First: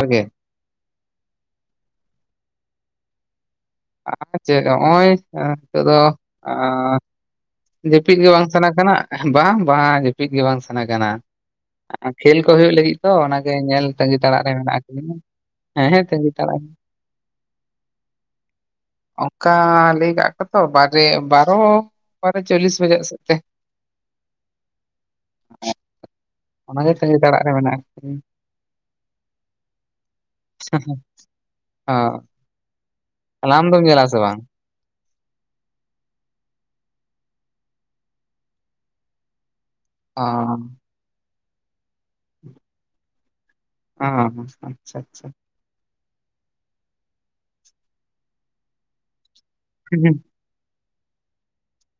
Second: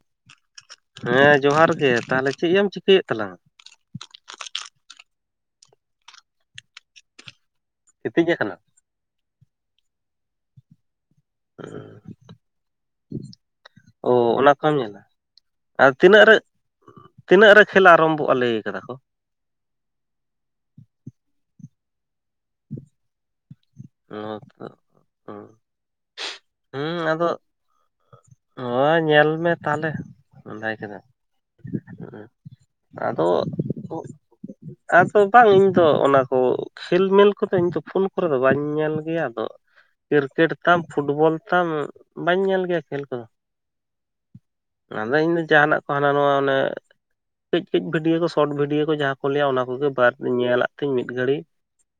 ᱡᱚᱦᱟᱨ ᱜᱮ᱾ ᱦᱮᱸ ᱡᱚᱦᱟᱨ ᱜᱮ ᱛᱟᱦᱚᱞᱮ ᱪᱤᱭᱟᱢ ᱪᱤᱠᱟᱹᱭᱮᱫ ᱛᱟᱞᱟᱝ? ᱟᱨ ᱪᱮᱫ ᱱᱚᱜᱼᱚᱭ ᱱᱤᱛᱚᱜ ᱫᱚ ᱚᱸ ᱡᱟᱹᱯᱤᱫ ᱜᱤᱛᱤᱡ ᱜᱮ ᱵᱟᱝ ᱟᱠᱟᱱᱟ᱾ ᱥᱟᱱᱟ ᱠᱟᱱᱟ, ᱵᱟᱝ ᱵᱟᱝ ᱡᱟᱹᱯᱤᱫ ᱜᱮ ᱵᱟᱝ ᱥᱟᱱᱟ ᱠᱟᱱᱟ᱾ ᱠᱷᱮᱞ ᱠᱚ ᱦᱩᱭᱩᱜ ᱞᱟᱹᱜᱤᱫ ᱛᱚ ᱚᱱᱟᱜᱮ ᱧᱮᱞ ᱚ ᱛᱟᱹᱜᱤ ᱛᱟᱲᱟᱜ ᱚᱱᱟ ᱨᱮ ᱠᱚᱢ ᱢᱮᱱᱟᱜ ᱧᱮᱞᱟ ᱠᱟᱹᱫᱤᱧᱟ᱾ ᱟᱨ ᱦᱮᱸ ᱦᱮᱸ ᱛᱤᱱᱟᱹᱜ ᱛᱮᱜᱤ ᱨᱮ ᱛᱟᱲᱟᱜ ᱛᱤᱱᱟᱹᱜ ᱨᱮ ᱠᱷᱮᱞ ᱟᱨᱚᱢᱵᱷᱚᱜᱼᱟ ᱞᱟᱹᱭ ᱠᱟᱫᱟ ᱠᱚ? ᱚᱱᱠᱟ ᱞᱟᱹᱭ ᱠᱟᱜ ᱠᱚᱛᱚ ᱵᱟᱨᱮ ᱵᱟᱨᱚ ᱵᱟᱨᱮ ᱪᱚᱞᱞᱤᱥ ᱵᱟᱡᱟᱜ ᱥᱮᱫ ᱛᱮ᱾ ᱚᱻ ᱚᱱᱟᱜᱮ ᱛᱟᱜᱤ ᱛᱟᱲᱟᱜ ᱨᱮ ᱢᱮᱱᱟᱜᱼᱟ᱾ ᱦᱚᱸ ᱧᱮᱞ ᱢᱮ ᱛᱟᱦᱚᱞᱮ ᱨᱚᱦᱟᱭ ᱠᱮᱫᱟ? ᱦᱚᱸ᱾ ᱟᱫᱚ ᱛᱟᱦᱚᱞᱮ ᱟᱢ ᱫᱚᱢ ᱧᱮᱞ ᱟ ᱥᱮ ᱵᱟᱝ? ᱟᱫᱚ ᱵᱟᱝ ᱤᱧ ᱫᱚ ᱚᱱᱟ ᱠᱚ ᱠᱷᱮᱞ ᱢᱤᱞ ᱠᱚᱫᱚ ᱤᱧ ᱫᱚ ᱯᱷᱩᱞ ᱠᱚᱨᱮ ᱫᱚ ᱵᱟᱹᱧ ᱧᱮᱞ ᱜᱮᱭᱟ ᱟᱫᱚ ᱚ ᱠᱤᱨᱠᱮᱴ ᱛᱟᱢ ᱯᱷᱩᱴᱵᱚᱞ ᱛᱟᱢ ᱵᱟᱹᱧ ᱧᱮᱞ ᱜᱮᱭᱟ ᱠᱷᱮᱞ ᱠᱚᱫᱚ᱾ ᱚ ᱟᱪᱪᱷᱟ ᱟᱫᱚ ᱟᱪᱪᱷᱟ ᱤᱧ ᱫᱚ ᱡᱟᱦᱟᱸᱱᱟᱜ ᱛᱟᱦᱚᱞᱮ ᱱᱚᱣᱟ ᱚᱱᱮ ᱠᱟᱹᱡ ᱠᱟᱹᱡ ᱵᱷᱤᱰᱭᱳ ᱠᱚ ᱥᱚᱨᱚᱴ ᱵᱷᱤᱰᱭᱳ ᱠᱚ ᱡᱟᱦᱟᱸ ᱠᱚ ᱞᱟᱹᱭᱟ ᱚᱱᱟ ᱠᱚᱜᱮ ᱵᱟᱨ ᱧᱮᱞᱟ᱾ ᱛᱤᱧ ᱢᱤᱫ ᱜᱷᱟᱹᱲᱤᱡ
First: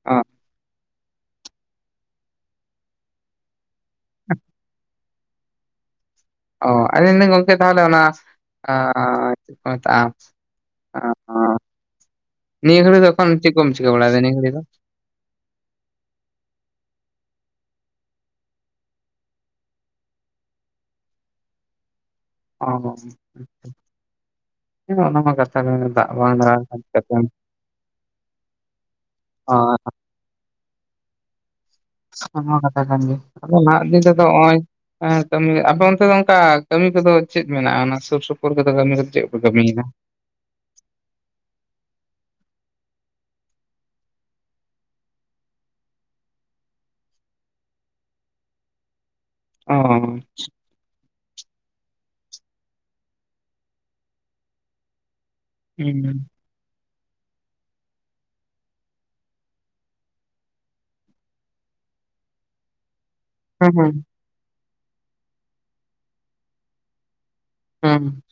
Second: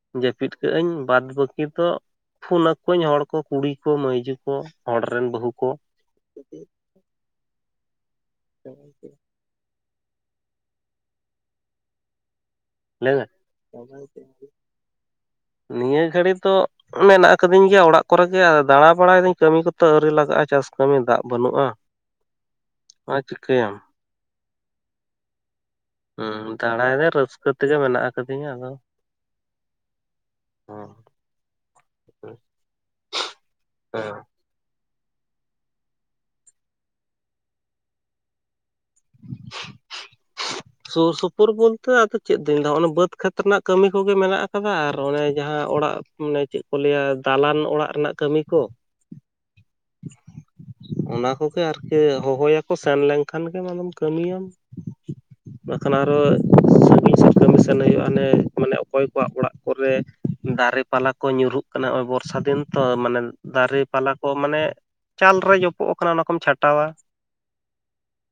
ᱚ ᱡᱟᱹᱯᱤᱫ ᱠᱟᱜ ᱟᱹᱧ ᱵᱟᱫ ᱵᱟᱹᱠᱤ ᱛᱚ ᱯᱷᱱ ᱟᱠᱚᱣᱟᱧ ᱦᱚᱲ ᱠᱚ ᱠᱩᱲᱤ ᱠᱚ ᱢᱟᱹᱭᱡᱩ ᱠᱚ ᱦᱚᱲ ᱨᱮᱱ ᱵᱟᱹᱦᱩ ᱠᱚ᱾ ᱚ ᱟᱵᱤᱱ ᱜᱚᱝᱠᱮ ᱛᱟᱦᱚᱞᱮ ᱚᱱᱟ ᱪᱮᱫ ᱠᱚ ᱢᱮᱛᱟᱜᱼᱟ᱾ ᱚᱻ ᱱᱤᱭᱟᱹ ᱜᱟᱹᱲ ᱮᱠᱷᱚᱱ ᱪᱮᱫ ᱞᱟᱹᱭᱢᱮ ᱠᱚᱢ ᱪᱤᱠᱟ ᱠᱚᱢ ᱪᱮᱠᱟ ᱵᱟᱲᱟᱭ ᱫᱟ ᱱᱤᱭᱟᱹ ᱜᱟᱹᱲᱤ ᱫᱚ, [unintelligible] ᱱᱤᱭᱟᱹ ᱜᱷᱟᱹᱲᱤ ᱫᱚ ᱢᱮᱱᱟᱜ ᱟᱠᱟᱫᱤᱧ ᱜᱮᱭᱟ ᱚᱲᱟᱜ ᱠᱚᱨᱮᱜ ᱜᱮ ᱫᱟᱬᱟ ᱵᱟᱲᱟᱭᱫᱟᱹᱧ ᱠᱟᱹᱢᱤ ᱠᱚᱛᱮ ᱟᱹᱣᱨᱤ ᱞᱟᱜᱟᱜᱼᱟ ᱪᱟᱥ ᱠᱟᱹᱢᱤ ᱫᱟᱜ ᱵᱟᱹᱱᱩᱜᱼᱟ᱾ ᱚᱻ [unintelligible] ᱟᱨ ᱪᱤᱠᱟᱹᱭᱟᱢ ᱚᱱᱟᱢᱟ ᱠᱟᱛᱷᱟ ᱠᱟᱱ ᱫᱟᱜ ᱵᱟᱝ ᱦᱩᱸ ᱫᱟᱜ ᱠᱟᱱ ᱫᱟᱬᱟᱭ ᱫᱚ ᱠᱟᱛᱮᱢ ᱨᱟᱹᱥᱠᱟᱹ ᱛᱮᱜᱮ ᱢᱮᱱᱟᱜ ᱠᱟᱫᱤᱧᱟ ᱟᱫᱚ ᱚ ᱦᱩᱸ᱾ [inaudible] ᱠᱟᱛᱷᱟ ᱠᱟᱱ ᱜᱮ ᱟᱫᱚ ᱱᱟᱦᱟᱜ ᱫᱤᱱ ᱦᱮᱸ ᱛᱮᱫᱚ ᱱᱚᱜᱼᱚᱭ ᱦᱮ ᱠᱟᱹᱢᱤ ᱟᱯᱮ ᱚᱱᱛᱮ ᱫᱚ ᱚᱱᱠᱟ ᱠᱟᱹᱢᱤ ᱠᱚᱫᱚ ᱪᱮᱫ ᱢᱮᱱᱟᱜᱼᱟ ᱚᱱᱟ ᱥᱩᱨ ᱥᱩᱯᱩᱨ ᱠᱳᱞᱠᱟᱛᱟ ᱠᱟᱹᱢᱤ ᱫᱚ ᱪᱮᱫ ᱠᱟᱹᱢᱤ [inaudible] ᱥᱩᱨ ᱥᱩᱯᱩᱨ ᱵᱚᱞᱛᱮ ᱟᱫᱚ ᱪᱮᱫ ᱫᱩᱧ ᱫᱟ ᱚᱱᱮ ᱵᱟᱹᱫᱽ ᱠᱷᱮᱛ ᱨᱮᱱᱟᱜ ᱠᱟᱹᱢᱤ ᱠᱚᱜᱮ ᱢᱮᱱᱟᱜ ᱟᱠᱟᱫᱟ ᱟᱨ ᱚᱱᱮ ᱡᱟᱦᱟᱸ ᱚᱲᱟᱜ ᱢᱟᱱᱮ ᱪᱮᱫ ᱠᱚ ᱞᱟᱹᱭᱟ ᱫᱟᱞᱟᱱ ᱚᱲᱟᱜ ᱨᱮᱭᱟᱜ ᱠᱟᱹᱢᱤ ᱠᱚ ᱚ ᱚᱱᱟ ᱠᱚᱜᱮ ᱟᱨᱠᱤ ᱦᱚᱦᱚᱭᱟᱠᱚ ᱥᱮᱱ ᱞᱮᱱᱠᱷᱟᱱ ᱜᱮᱢ ᱠᱟᱹᱢᱤᱭᱟᱢ ᱚᱱᱟᱠᱷᱟᱱ ᱟᱨᱚ [unintelligible] [unintelligible] ᱠᱟᱹᱢᱤᱥᱚᱱ ᱦᱩᱭᱩᱜᱼᱟ ᱚᱱᱮ ᱢᱟᱱᱮ ᱚᱠᱚᱭ ᱠᱚᱣᱟᱜ ᱚᱲᱟᱜ ᱠᱚᱨᱮ ᱫᱟᱨᱮ ᱯᱟᱞᱟ ᱠᱚ ᱧᱩᱨᱦᱩᱜ ᱠᱟᱱᱟ ᱱᱚᱭ ᱵᱚᱨᱥᱟ ᱫᱤᱱ ᱛᱚ ᱢᱟᱱᱮ ᱫᱟᱨᱮ ᱦᱩᱸ ᱯᱟᱞᱟ ᱠᱚ ᱢᱟᱱᱮ ᱪᱟᱞ ᱨᱮ ᱡᱚᱯᱚᱜ ᱠᱟᱱᱟ ᱚᱱᱟ ᱠᱚᱢ ᱪᱷᱟᱴᱟᱣᱟ ᱦᱩᱸ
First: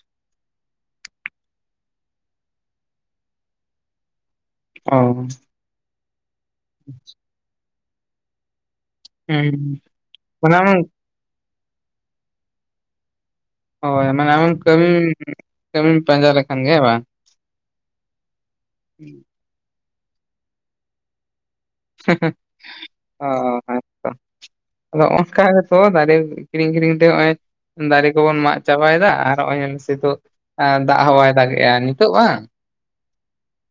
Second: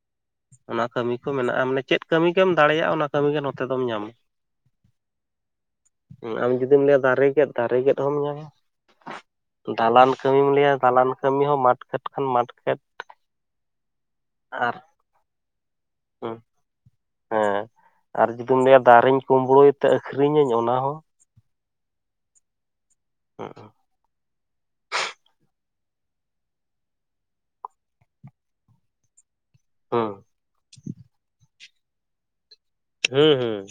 ᱚᱱᱟ ᱠᱟᱹᱢᱤ ᱠᱚ ᱢᱮᱱᱟᱜᱼᱟ ᱢᱟᱱᱮ ᱪᱮᱫ ᱠᱟᱹᱢᱤ ᱜᱮᱢ ᱫᱟᱲᱮᱭᱟᱜᱼᱟ ᱚᱱᱟ ᱠᱟᱹᱢᱤ ᱜᱮ ᱱᱚᱛᱮ ᱫᱚᱢ ᱧᱟᱢᱟ ᱚ [inaudible] ᱟᱢ ᱡᱩᱫᱤᱢ ᱞᱟᱹᱭᱟ ᱫᱟᱨᱮ ᱜᱮᱫ ᱫᱟᱨᱮ ᱜᱮᱫ ᱦᱚᱢ ᱧᱟᱢᱟ ᱦᱩᱸ ᱫᱟᱞᱟᱱ ᱠᱟᱹᱢᱤᱢ ᱢᱟᱱᱮ ᱞᱟᱹᱭᱟ ᱟᱢᱮᱢ ᱫᱟᱞᱟᱱ ᱠᱟᱹᱢᱤ ᱦᱚᱸ ᱢᱟᱴ ᱠᱷᱮᱛ ᱠᱷᱟᱱ ᱢᱟᱴ ᱠᱷᱮᱛ ᱦᱳᱭ ᱢᱟᱱᱮ ᱟᱢᱮᱢ ᱟᱨ ᱠᱟᱹᱢᱤ ᱠᱟᱹᱢᱤᱢ ᱯᱟᱸᱡᱟ ᱞᱮᱠᱷᱟᱱ ᱜᱮ ᱵᱟᱝ ᱦᱮᱸ ᱟᱨ ᱡᱩᱫᱤᱢ ᱞᱟᱹᱭᱟ ᱫᱟᱨᱮᱧ ᱠᱩᱢᱵᱲᱳᱭ ᱛᱮ ᱟᱠᱷᱨᱤᱧ ᱟᱹᱧ ᱚᱱᱟ ᱦᱚᱸ [inaudible] ᱦᱮᱸ ᱦᱮᱸᱛᱚ ᱟᱫᱚ ᱚᱱᱠᱟ ᱛᱚ ᱫᱟᱨᱮ ᱠᱤᱨᱤᱧ ᱟᱠᱤᱨᱤᱧ ᱛᱮ ᱱᱚᱜᱚᱭ ᱫᱟᱨᱮ ᱠᱚᱵᱚᱱ ᱢᱟᱜ ᱪᱟᱵᱟᱭ ᱫᱟ ᱟᱨ ᱱᱚᱜᱼᱚᱭ ᱥᱛᱩᱚᱜ ᱦᱩᱸ ᱮ ᱫᱟᱜ ᱦᱚᱸ ᱵᱟᱭ ᱫᱟᱜ ᱮᱜᱼᱟ ᱱᱤᱛᱚᱜ ᱵᱟᱝ ᱦᱩᱸ ᱦᱩᱸ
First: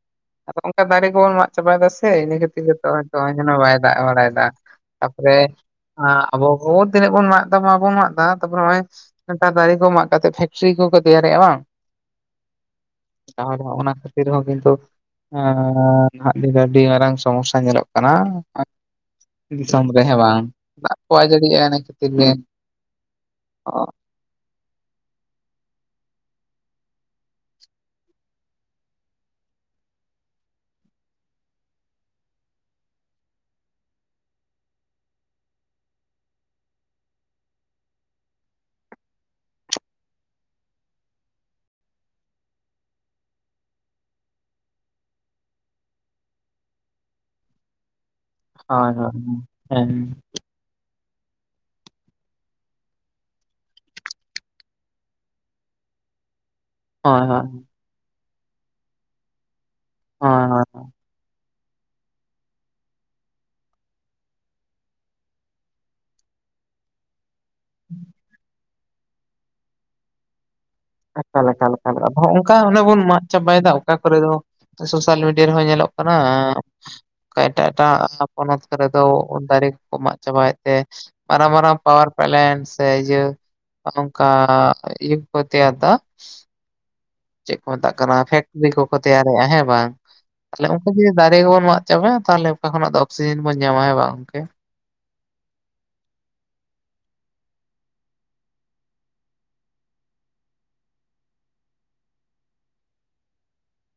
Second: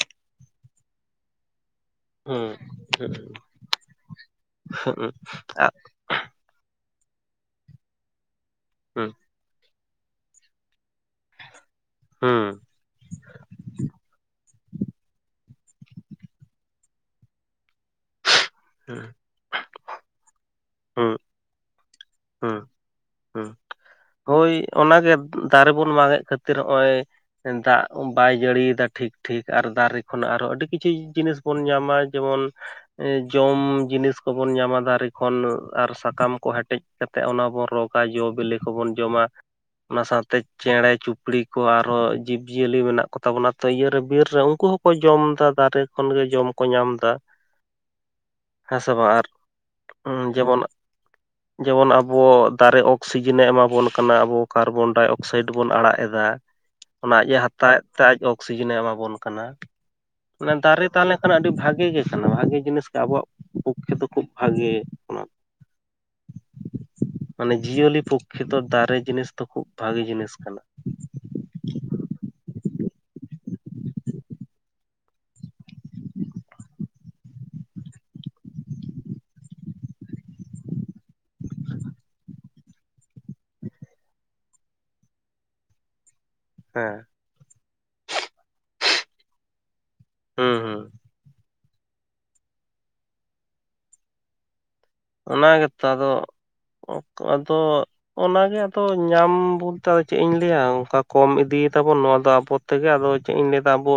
ᱟᱫᱚ ᱚᱱᱠᱟ ᱫᱟᱨᱮ ᱠᱚᱵᱚᱱ ᱢᱟᱜ ᱪᱟᱵᱟᱭᱮᱫᱟ ᱛᱮ ᱤᱱᱟᱹ ᱠᱷᱟᱹᱛᱤᱨ ᱜᱮᱛᱚ ᱦᱩᱸ ᱡᱮᱱᱚ ᱵᱟᱭ ᱫᱟᱜ ᱵᱟᱲᱟᱭ ᱫᱟ ᱦᱩᱸ ᱦᱩᱸ ᱦᱩᱸ ᱛᱟᱯᱚᱨᱮ ᱟᱵᱚ ᱠᱚ ᱛᱤᱱᱟᱹᱜ ᱵᱚᱱ ᱢᱟᱜ ᱮᱫᱟ ᱢᱟᱵᱚᱱ ᱢᱟᱜ ᱮᱫᱟ ᱛᱟᱯᱚᱨ ᱱᱚᱜ ᱚᱭ ᱱᱮᱛᱟᱨ ᱫᱟᱨᱮ ᱠᱚ ᱢᱟᱜ ᱠᱟᱛᱮ ᱯᱷᱮᱠᱴᱨᱤ ᱠᱚᱠᱚ ᱛᱮᱭᱟᱨᱮᱜᱼᱟ ᱵᱟᱝ ᱦᱩᱸ [inaudible] ᱚᱱᱟ ᱠᱷᱟᱹᱛᱤᱨ ᱦᱚᱸ ᱠᱤᱱᱛᱩ ᱟᱨ ᱱᱟᱦᱟᱜ ᱫᱤᱱ ᱟᱹᱰᱤ ᱢᱟᱨᱟᱝ ᱥᱚᱢᱚᱥᱥᱟ ᱧᱮᱞᱚᱜ ᱠᱟᱱᱟ [inaudible] ᱫᱤᱥᱚᱢ ᱨᱮ ᱦᱮᱸ ᱵᱟᱝ ᱫᱟᱜ ᱦᱩᱸ ᱠᱚᱟᱭ ᱡᱟᱹᱲᱤᱭᱮᱜᱼᱟ ᱤᱱᱟᱹ ᱠᱷᱟᱹᱛᱤᱨ ᱜᱮ ᱦᱩᱸ ᱦᱩᱸ ᱦᱳᱭ ᱚᱱᱟᱜᱮ ᱫᱟᱨᱮ ᱵᱚᱱ ᱢᱟᱜᱮᱫ ᱠᱷᱟᱹᱛᱤᱨ ᱦᱚᱜᱼᱚᱭ ᱫᱟᱜ ᱵᱟᱭ ᱡᱟᱹᱲᱤᱭᱫᱟ ᱴᱷᱤᱠ ᱴᱷᱤᱠ ᱟᱨ ᱫᱟᱨᱮ ᱠᱷᱚᱱᱟᱜ ᱟᱨᱦᱚᱸ ᱟᱹᱰᱤ ᱠᱤᱪᱷᱩ ᱡᱤᱱᱤᱥ ᱵᱚᱱ ᱧᱟᱢᱟ ᱡᱮᱢᱚᱱ ᱡᱚᱢ ᱡᱤᱱᱤᱥ ᱠᱚᱵᱚᱱ ᱧᱟᱢᱟ ᱫᱟᱨᱮ ᱠᱷᱚᱱ ᱟᱨ ᱥᱟᱠᱟᱢ ᱠᱚ ᱦᱮᱴᱮᱡ ᱠᱟᱛᱮᱫ ᱚᱱᱟ ᱵᱚᱱ ᱨᱚᱜᱟ ᱡᱚ ᱵᱤᱞᱤ ᱠᱚᱵᱚᱱ ᱡᱚᱢᱟ ᱚᱱᱟ ᱥᱟᱶᱛᱮ ᱪᱮᱬᱮ ᱪᱩᱯᱲᱤ ᱠᱚ ᱟᱨᱦᱚᱸ ᱡᱤᱵᱽ ᱡᱤᱭᱟᱹᱞᱤ ᱢᱮᱱᱟᱜ ᱠᱚᱛᱟ ᱵᱚᱱᱟ ᱛᱚ ᱤᱭᱟᱹᱨᱮ ᱵᱤᱨ ᱨᱮ ᱩᱱᱠᱩ ᱦᱚᱸ ᱠᱚ ᱡᱚᱢ ᱫᱟ ᱫᱟᱨᱮ ᱠᱷᱚᱱᱜᱮ ᱡᱚᱢ ᱠᱚ ᱧᱟᱢ ᱫᱟ ᱦᱳᱭ ᱦᱮᱸ ᱥᱮ ᱦᱳᱭ ᱵᱟᱝ ᱟᱨ ᱦᱮᱸ [inaudible] ᱡᱮᱢᱚᱱ ᱡᱮᱢᱚᱱ ᱟᱵᱚ ᱫᱟᱨᱮ ᱚᱠᱥᱤᱡᱮᱱ ᱮ ᱮᱢᱟᱵᱚᱱ ᱠᱟᱱᱟ ᱟᱵᱚ ᱠᱟᱨᱵᱚᱱᱰᱟᱭ ᱚᱠᱥᱟᱭᱤᱰ ᱵᱚᱱ ᱟᱲᱟᱜ ᱮᱫᱟ ᱚᱱᱟ ᱦᱳᱭ ᱟᱡ ᱮ ᱦᱳᱭ ᱦᱟᱛᱟᱣᱮᱫ ᱟᱡ ᱚᱠᱥᱤᱡᱮᱱ ᱮ ᱮᱢᱟ ᱵᱚᱱ ᱠᱟᱱᱟ ᱦᱳᱭ ᱢᱟᱱᱮ ᱦᱳᱭ ᱫᱟᱨᱮ ᱛᱟᱦᱮᱞᱮᱱ ᱠᱷᱟᱱ ᱟᱹᱰᱤ ᱵᱷᱟᱜᱮ ᱜᱮ ᱠᱟᱱᱟ ᱵᱷᱟᱜᱮ ᱡᱤᱱᱤᱥ ᱜᱮ ᱟᱵᱚᱣᱟᱜ ᱯᱩᱠᱠᱷᱮ ᱫᱚ ᱠᱷᱩᱵ ᱵᱷᱟᱜᱮ ᱢᱟᱱᱮ ᱡᱤᱭᱟᱹᱞᱤ ᱯᱚᱠᱠᱷᱮ ᱫᱚ ᱫᱟᱨᱮ ᱡᱤᱱᱤᱥ ᱫᱚ ᱠᱷᱩᱵ ᱵᱷᱟᱜᱮ ᱡᱤᱱᱤᱥ ᱠᱟᱱᱟ ᱮᱠᱟᱞ ᱮᱠᱟᱞ ᱟᱵᱚ ᱦᱚ ᱚᱱᱠᱟ ᱚᱱᱮ ᱵᱚᱱ ᱢᱟᱜ ᱪᱟᱵᱟᱭᱫᱟ ᱚᱠᱟ ᱠᱚᱨᱮ ᱫᱚ ᱥᱳᱥᱟᱞ ᱢᱤᱰᱤᱭᱟ ᱨᱮᱦᱚᱸ ᱧᱮᱞᱚᱜ ᱠᱟᱱᱟ ᱮᱴᱟᱜ ᱮᱴᱟᱜ ᱟᱥᱟᱢ ᱯᱚᱱᱚᱛ ᱠᱚᱨᱮ ᱫᱚ ᱫᱟᱨᱮ ᱠᱚ ᱠᱚ ᱢᱟᱜ ᱪᱟᱵᱟᱭᱮᱫ ᱛᱮ ᱢᱟᱨᱟᱝ ᱢᱟᱨᱟᱝ ᱯᱟᱣᱟᱨ ᱯᱞᱮᱱ ᱥᱮ ᱤᱭᱟᱹ ᱚᱱᱠᱟ [inaudible] ᱛᱮᱭᱟᱨ ᱫᱚ ᱼᱼ ᱦᱮᱸ ᱾ ᱪᱮᱫ ᱠᱚ ᱢᱮᱛᱟᱜ ᱠᱟᱱᱟ ᱯᱷᱮᱠᱴᱨᱤ ᱠᱚᱠᱚ ᱛᱮᱭᱟᱨᱮᱜᱼᱟ ᱦᱮᱸ ᱵᱟᱝ ᱦᱩᱸ ᱛᱟᱦᱞᱮ ᱦᱩᱸ ᱩᱱᱠᱩ ᱡᱩᱫᱤ ᱫᱟᱨᱮ ᱠᱚ ᱵᱚᱱ ᱼᱼ ᱪᱟᱵᱟᱭᱟ ᱛᱟᱦᱞᱮ ᱚᱠᱟ ᱠᱷᱚᱱᱟᱜ ᱫᱚ ᱚᱠᱥᱤᱡᱮᱱ ᱵᱚᱱ ᱧᱟᱢᱟ ᱦᱮᱸ ᱵᱟᱝ ᱜᱚᱢᱠᱮ? ᱚᱱᱟ ᱜᱮᱛᱚ ᱟᱫᱚ ᱟᱫᱚ ᱼᱼ ᱚᱱᱟ ᱜᱮ ᱟᱫᱚ ᱧᱟᱢ ᱵᱚᱞᱛᱮ ᱟᱫᱚ ᱪᱮᱫ ᱤᱧ ᱞᱟᱹᱭᱟ ᱚᱱᱠᱟ ᱠᱚᱢ ᱤᱫᱤᱭᱮᱫᱟ ᱵᱚᱱ ᱱᱚᱣᱟ ᱫᱚ ᱟᱵᱚ ᱼᱼ ᱛᱮᱜᱮ ᱟᱫᱚ ᱪᱮᱫ ᱤᱧ ᱞᱟᱹᱭᱫᱟ ᱟᱵᱚᱼᱼ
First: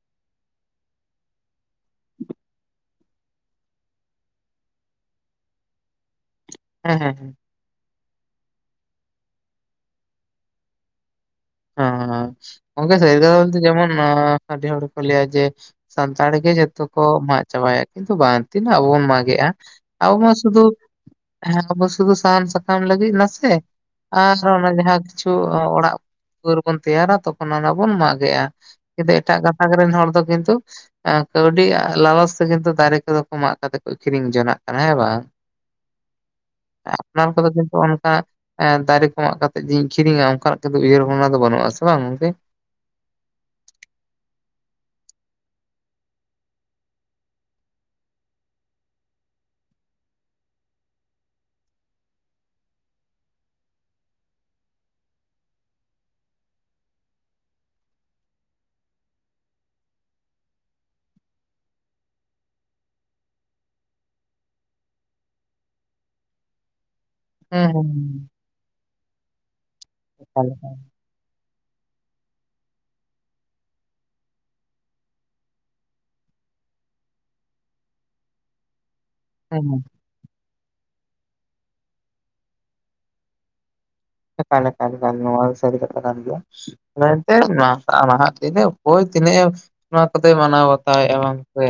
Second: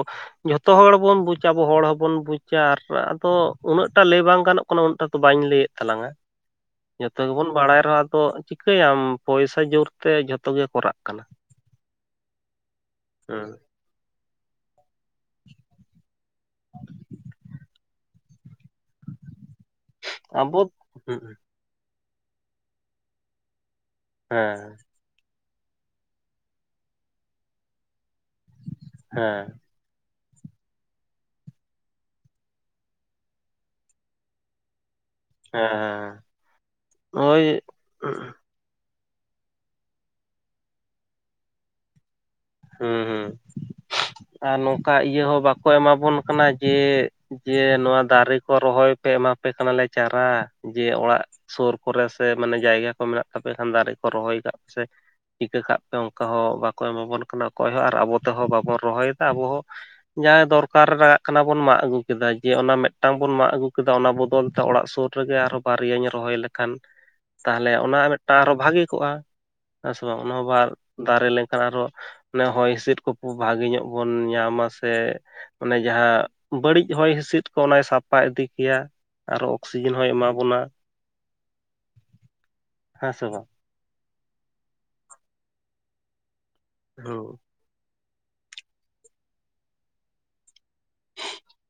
ᱡᱷᱚᱛᱚ ᱦᱚᱲ ᱵᱚᱱ ᱵᱩᱡᱟ ᱟᱵᱚ ᱦᱚᱲ ᱦᱚᱸ ᱵᱚᱱ ᱵᱩᱡᱟ ᱟᱨ ᱟᱫᱚ ᱩᱱᱟᱹᱜ ᱴᱟ ᱞᱟᱹᱭ ᱵᱟᱝ ᱜᱟᱱᱚᱜ ᱠᱟᱱᱟ ᱩᱱᱟᱹᱜ ᱴᱟ ᱛᱮ ᱵᱟᱹᱧ ᱞᱟᱹᱭᱮᱫ ᱼᱼ ᱛᱟᱞᱟᱝᱟ ᱦᱮᱸ ᱦᱮᱸ ᱡᱚᱛᱚ ᱦᱮᱸ ᱜᱮ ᱵᱚᱱ ᱵᱟᱲᱟᱭ ᱨᱮᱦᱚᱸ ᱟᱫᱚ ᱼᱼ ᱪᱤᱠᱟᱹᱭᱟᱢ ᱯᱚᱭᱥᱟ ᱡᱳᱨᱛᱮ ᱡᱷᱚᱛᱚ ᱜᱮ ᱠᱚᱨᱟᱜ ᱠᱟᱱᱟ ᱾ ᱦᱮᱸ ᱦᱮᱸ ᱚᱱᱠᱟ [unintelligible] ᱵᱚᱞᱛᱮ ᱡᱮᱢᱚᱱ ᱼᱼ ᱟᱹᱰᱤ ᱦᱚᱲ ᱠᱚ ᱞᱟᱹᱭᱟ ᱡᱮ ᱥᱟᱱᱛᱟᱲ ᱜᱮ ᱡᱚᱛᱚ ᱠᱚ ᱢᱟᱜ ᱪᱟᱵᱟᱭᱮᱫ ᱠᱤᱱᱛᱩ ᱵᱟᱝ ᱾ ᱛᱤᱱᱟᱹᱜ ᱟᱵᱚ ᱵᱚᱱ ᱢᱟᱜᱮᱜᱼᱟ ᱟᱵᱚ ᱢᱟ ᱥᱩᱫᱷᱩ ᱦᱮᱸ ᱟᱵᱚ ᱥᱩᱫᱩ ᱥᱟᱦᱟᱱ ᱥᱟᱠ ᱼᱼ ᱟᱢ ᱞᱟᱹᱜᱤᱫ ᱱᱟᱥᱮ ᱟᱨ ᱚᱱᱟ ᱦᱮᱸ ᱡᱟᱦᱟᱸ ᱠᱤᱪᱷᱩ ᱚᱲᱟᱜ ᱼᱼ ᱫᱩᱣᱟᱹᱨ ᱵᱚᱱ ᱛᱮᱭᱟᱨᱟ ᱛᱚᱠᱷᱚᱱ ᱚᱱᱟ ᱵᱚᱱ ᱢᱟᱸᱜᱮᱜ-ᱟ ᱠᱤᱱᱛᱩ ᱮᱴᱟᱜ ᱦᱮᱸ ᱜᱟᱛᱟᱠ ᱨᱮᱱ ᱦᱚᱲ ᱫᱚ ᱠᱤᱱᱛᱩ ᱼᱼ ᱠᱟᱹᱣᱰᱤ ᱞᱟᱞᱚᱪ ᱛᱮ ᱜᱮ ᱛᱚ ᱫᱟᱨᱮ ᱠᱚᱫᱚ ᱠᱚ ᱢᱟᱸᱜ ᱠᱟᱛᱮ ᱠᱚ ᱟᱹᱠᱷᱨᱤᱧ ᱡᱚᱱᱟᱜ ᱠᱟᱱᱟ ᱦᱮᱸ ᱵᱟᱝ ᱦᱮᱸ ᱦᱮᱸ ᱾ ᱟᱯᱱᱟᱨ ᱳᱭ ᱠᱚᱫᱚ ᱠᱤᱱᱛᱩ ᱚᱱᱠᱟ ᱼᱼ ᱫᱟᱨᱮ ᱠᱚ ᱢᱟᱸᱜ ᱠᱟᱛᱮᱜ ᱡᱮᱧ ᱟᱹᱠᱷᱨᱤᱧᱟ ᱚᱱᱠᱟᱱᱟᱜ ᱩᱭᱦᱟᱹᱨ ᱵᱷᱟᱵᱽᱱᱟ ᱫᱚ ᱵᱟᱹᱱᱩᱜ-ᱟ ᱥᱮ ᱵᱟᱝ ᱜᱚᱝᱠᱮ ᱼᱼ ᱦᱩᱸ ᱦᱩᱸ ᱾ ᱟᱨ ᱱᱚᱝᱠᱟ ᱤᱭᱟᱹ ᱦᱚᱸ ᱵᱟᱠᱚ ᱮᱢᱟ ᱵᱚᱱ ᱠᱟᱱᱟ ᱡᱮ ᱡᱮ ᱱᱚᱣᱟ ᱫᱟᱨᱮ ᱠᱚ ᱨᱚᱦᱚᱭ ᱯᱮ ᱮᱢᱟ ᱼᱼ ᱯᱮ ᱠᱟᱱᱟᱞᱮ ᱪᱟᱨᱟ ᱡᱮ ᱚᱲᱟᱜ ᱼᱼ ᱥᱳᱨ ᱠᱚᱨᱮ ᱥᱮ ᱢᱟᱱᱮ ᱡᱟᱭᱜᱟ ᱠᱚ ᱢᱮᱱᱟᱜ ᱛᱟᱯᱮ ᱠᱷᱟᱱ ᱫᱟᱨᱮ ᱠᱚ ᱨᱚᱦᱚᱭ ᱠᱟᱜ ᱯᱮ ᱥᱮ ᱾ ᱤᱠᱟᱹ ᱠᱟᱜ ᱯᱮ ᱚᱝᱠᱟ ᱦᱚᱸ ᱵᱟᱠᱚ ᱮᱢᱟᱵᱚᱱ ᱠᱟᱱᱟ ᱚᱠᱚᱭ ᱦᱚᱸ ᱟᱨ ᱟᱵᱚ ᱛᱮᱦᱚᱸ ᱵᱟᱵᱚᱱ ᱨᱚᱦᱚᱭᱫᱟ ᱟᱵᱚ ᱦᱚᱸ ᱾ ᱡᱟᱦᱟᱸ ᱫᱚᱨᱠᱟᱨ ᱨᱮ ᱞᱟᱜᱟᱜ ᱠᱟᱱᱟ ᱵᱚᱱ ᱢᱟᱜ ᱟᱹᱜᱩ ᱠᱮᱫᱟ ᱡᱮ ᱚᱱᱟ ᱢᱤᱫᱴᱟᱝ ᱵᱚᱱ ᱢᱟᱜ ᱟᱹᱜᱩ ᱠᱮᱫᱟ ᱚᱱᱟ ᱵᱚᱫᱚᱞ ᱛᱮ ᱚᱲᱟᱜ ᱥᱳᱨ ᱼᱼ ᱨᱮᱜᱮ ᱟᱨᱚ ᱵᱟᱨᱭᱟᱧ ᱨᱚᱦᱚᱭ ᱞᱮᱠᱷᱟᱱ ᱼᱼ ᱦᱮᱸ ᱛᱟᱦᱞᱮ ᱚᱱᱟ ᱦᱮᱸ ᱢᱮᱫᱴᱟᱝ ᱟᱨᱚ ᱵᱷᱟᱜᱤ ᱠᱚᱜ-ᱟ ᱦᱮᱸ ᱥᱮ ᱵᱟᱝ ᱮᱠᱟᱞ ᱼᱼ ᱫᱟᱨᱮ ᱞᱮᱱᱠᱷᱟᱱ ᱟᱨᱦᱚᱸ ᱦᱚᱭ ᱦᱤᱸᱥᱤᱫ ᱠᱚ ᱵᱷᱟᱜᱮ ᱧᱚᱜ ᱵᱚᱱ ᱧᱟᱢᱟ ᱥᱮ ᱼᱼ ᱚᱱᱮ ᱡᱟᱦᱟᱸ ᱵᱟᱹᱲᱤᱡ ᱦᱚᱭ ᱦᱤᱸᱥᱤᱫ ᱠᱚ ᱚᱱᱟᱭ ᱥᱟᱯᱷᱟ ᱤᱫᱤ ᱠᱮᱭᱟ ᱾ ᱟᱨᱚ ᱚᱠᱥᱤᱡᱮᱱ ᱦᱚᱸᱭ ᱮᱢᱟ ᱵᱚᱱᱟ ᱦᱮᱸ ᱥᱮ ᱵᱟᱝ ᱾ ᱮᱠᱟᱞ ᱮᱠᱟᱞ ᱜᱮ ᱵᱟᱝ ᱱᱚᱣᱟ ᱥᱟᱹᱨᱤ ᱠᱟᱛᱷᱟ ᱠᱟᱱ ᱜᱮᱭᱟ ᱦᱩᱸ [unintelligible] ᱼᱼ ᱱᱟᱦᱟᱜ ᱛᱤᱱᱟᱹᱜ ᱚᱠᱚᱭ ᱛᱤᱱᱟᱹᱜ ᱮ ᱱᱚᱣᱟ ᱠᱚ ᱫᱚᱭ ᱢᱟᱱᱟᱣ ᱵᱟᱛᱟᱣᱮᱜ-ᱟ ᱵᱟᱝ ᱥᱮ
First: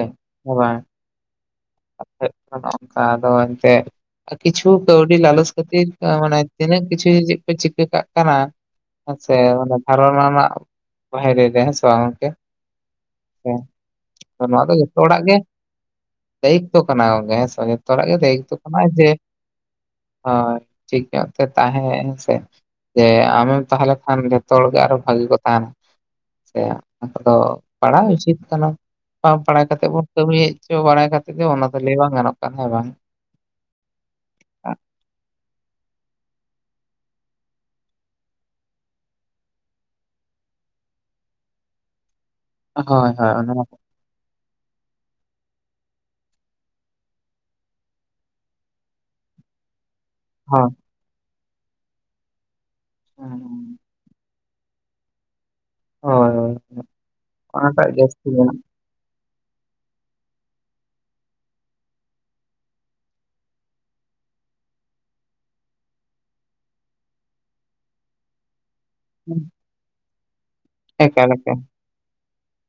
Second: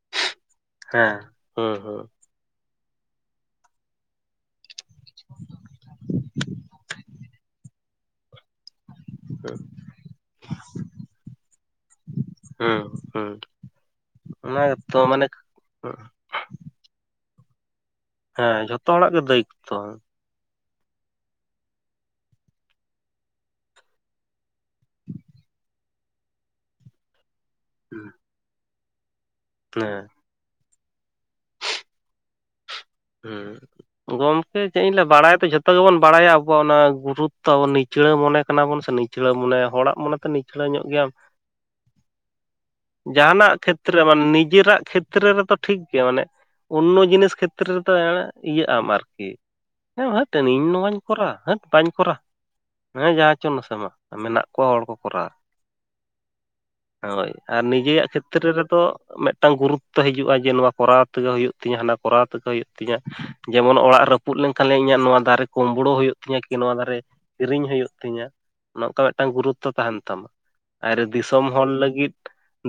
ᱦᱮᱸ ᱵᱟᱝ ᱾ ᱦᱮᱸ ᱦᱩᱸ ᱦᱩᱸ ᱾ ᱦᱳᱭᱳᱜ ᱠᱟᱱᱟ ᱚᱝᱠᱟ ᱟᱫᱚ ᱮᱱᱛᱮᱜ ᱼᱼ ᱠᱤᱪᱷᱩ ᱠᱟᱹᱣᱰᱤ ᱞᱟᱞᱚᱪ ᱠᱷᱟᱹᱛᱤᱨ ᱢᱟᱱᱮ ᱛᱤᱱᱟᱹᱜ ᱠᱤᱪᱷᱩ ᱪᱮᱫ ᱠᱚ ᱪᱤᱠᱟᱹ ᱠᱟᱜ ᱠᱟᱱᱟ ᱼᱼ ᱦᱮᱸ ᱥᱮ ᱫᱷᱟᱨᱚᱱᱟ ᱨᱮᱱᱟᱜ ᱵᱟᱦᱨᱮ ᱨᱮ ᱦᱮᱸ ᱥᱮ ᱵᱟᱝ ᱜᱚᱝᱠᱮ ᱾ ᱦᱩᱸ ᱦᱩᱸ ᱦᱮᱸ ᱟᱨ ᱚᱱᱟ ᱱᱚᱣᱟ ᱫᱚ ᱡᱚᱛᱚ ᱜᱮᱛᱚ ᱦᱚᱲᱟᱜ ᱢᱟᱱᱮ ᱜᱮ ᱼᱼ ᱫᱟᱭᱤᱛᱛᱚ ᱠᱟᱱᱟ ᱜᱚᱝᱠᱮ ᱦᱮᱸ ᱥᱮ ᱡᱚᱛᱚ ᱦᱚᱲᱟᱜ ᱜᱮ ᱫᱟᱭᱤᱛᱛᱚ ᱦᱮᱸ ᱠᱟᱱᱟ ᱡᱷᱚᱛᱚ ᱡᱮ ᱦᱚᱲᱟᱜ ᱜᱮ ᱫᱟᱭᱤᱛᱛᱚ ᱦᱮᱸ ᱼᱼ ᱦᱚᱭ ᱴᱷᱤᱠ ᱧᱚᱜ ᱛᱮ ᱛᱟᱦᱮᱸ ᱦᱮᱸ ᱥᱮ ᱾ ᱡᱮ ᱟᱢᱮᱢ ᱛᱟᱦᱮ ᱞᱮᱱᱠᱷᱟᱱ ᱡᱷᱚᱛᱚ ᱦᱚᱲ ᱜᱮ ᱟᱨᱦᱚᱸ ᱵᱷᱟᱜᱮ ᱠᱚ ᱛᱟᱦᱮᱱᱟ ᱾ ᱡᱮ ᱚᱱᱟ ᱠᱚᱫᱚ ᱯᱟᱲᱦᱟᱣ ᱩᱪᱤᱛ ᱠᱟᱱᱟ ᱾ ᱵᱟᱝ ᱯᱟᱲᱦᱟᱣ ᱠᱟᱛᱮᱫ ᱵᱚᱱ ᱠᱟᱹᱢᱤᱭᱮᱫ ᱪᱚ ᱵᱟᱲᱟᱭ ᱠᱟᱛᱮᱫ ᱜᱮ ᱚᱱᱟ ᱫᱚ ᱞᱟᱹᱭ ᱵᱟᱝ ᱜᱟᱱᱚᱜ ᱠᱟᱱᱟ ᱦᱮᱸ ᱵᱟᱝ ᱾ ᱦᱩᱸ ᱜᱚᱢᱠᱮ ᱪᱮᱫ ᱤᱧ ᱞᱟᱭᱟ ᱵᱟᱲᱟᱭ ᱛᱚ ᱡᱷᱚᱛᱚ ᱜᱮ ᱵᱚᱱ ᱵᱟᱲᱟᱭᱟ ᱟᱵᱚᱣᱟᱜ ᱚᱱᱟ ᱜᱩᱨᱩᱛᱛᱚ ᱼᱼ ᱪᱷᱤᱲᱟᱹᱣ ᱢᱚᱱᱮ ᱠᱟᱱᱟ ᱵᱚᱱ ᱥᱮ ᱱᱤᱪᱷᱲᱟᱹᱣ ᱢᱚᱱᱮ ᱦᱚᱲᱟᱜ ᱢᱚᱱᱮ ᱛᱮ ᱱᱤᱪᱷᱲᱟᱹ ᱧᱚᱸᱜ ᱜᱮᱭᱟᱢ ᱾ ᱦᱳᱭ ᱦᱳᱭ ᱚᱱᱟ ᱡᱟᱦᱟᱱᱟᱜ ᱢᱟ ᱠᱷᱮᱛ ᱼᱼ [inaudible] ᱱᱤᱡᱮᱨᱟᱜ ᱠᱷᱮᱛᱨᱮ ᱨᱮᱫᱚ ᱴᱷᱤᱠ ᱜᱮᱭᱟ ᱢᱟᱱᱮ ᱳᱱᱱᱳ ᱡᱤᱱᱤᱥ ᱠᱷᱮᱛᱼᱼ [inaudible] ᱤᱭᱟᱹᱜ ᱟᱢ ᱟᱨᱠᱤ ᱦᱟᱹᱴ ᱤᱧ ᱦᱳᱭ ᱱᱚᱣᱟᱧ ᱼᱼ ᱠᱚᱨᱟᱣ ᱦᱟᱹᱴ ᱵᱟᱹᱧ ᱠᱚᱨᱟᱣᱟ ᱦᱮᱸ ᱡᱟᱦᱟᱸ ᱦᱚᱪᱚᱱ ᱥᱮ ᱢᱟ ᱢᱮᱱᱟᱜ ᱠᱚᱣᱟ ᱦᱚᱲ ᱠᱚ ᱠᱚᱨᱟᱣᱟ ᱾ ᱦᱳᱭ ᱦᱳᱭ ᱦᱳᱭ ᱟᱨ ᱚᱱᱟᱴᱟᱜ ᱱᱤᱡᱮᱭᱟᱜ ᱡᱟᱹᱥᱛᱤ ᱠᱷᱮᱛᱨᱮ ᱢᱮᱱᱟᱜ ᱨᱮᱫᱚ ᱼᱼ ᱢᱮᱜᱴᱟᱝ ᱜᱩᱨᱩᱛᱛᱚ ᱦᱤᱡᱩᱜ-ᱟ ᱡᱮ ᱱᱚᱣᱟ ᱠᱚᱨᱟᱣ ᱛᱮᱜᱮ ᱦᱩᱭᱩᱜ ᱛᱤᱧᱟᱹ ᱦᱟᱱᱟ ᱠᱚᱨᱟᱣᱼᱼ [inaudible] ᱛᱤᱧᱟᱹ ᱡᱮᱢᱚᱱ ᱚᱲᱟᱜ ᱨᱟᱹᱯᱩᱫ ᱞᱮᱱᱠᱷᱟᱱᱮ ᱤᱧᱟᱜ ᱱᱚᱣᱟ ᱫᱟᱨᱮ ᱠᱳᱢᱵᱳᱲᱳ ᱦᱩᱭᱩᱜ ᱛᱤᱧᱟ ᱠᱤ ᱱᱚᱣᱟ ᱫᱟᱨᱮ‌‌‍ ᱠᱤᱨᱤᱧ ᱦᱩᱭᱩᱜ ᱛᱤᱧᱟᱹ ᱱᱚᱝᱠᱟᱱᱟᱜ ᱢᱤᱫ ᱴᱟᱝ ᱜᱩᱨᱩᱛᱛᱚ ᱛᱟᱦᱮᱱ ᱛᱟᱢᱟ ᱟᱨ ᱮᱠᱟᱞ ᱫᱤᱥᱚᱢ ᱮᱠᱟᱞ ᱦᱚᱲ ᱞᱟᱹᱜᱤᱫ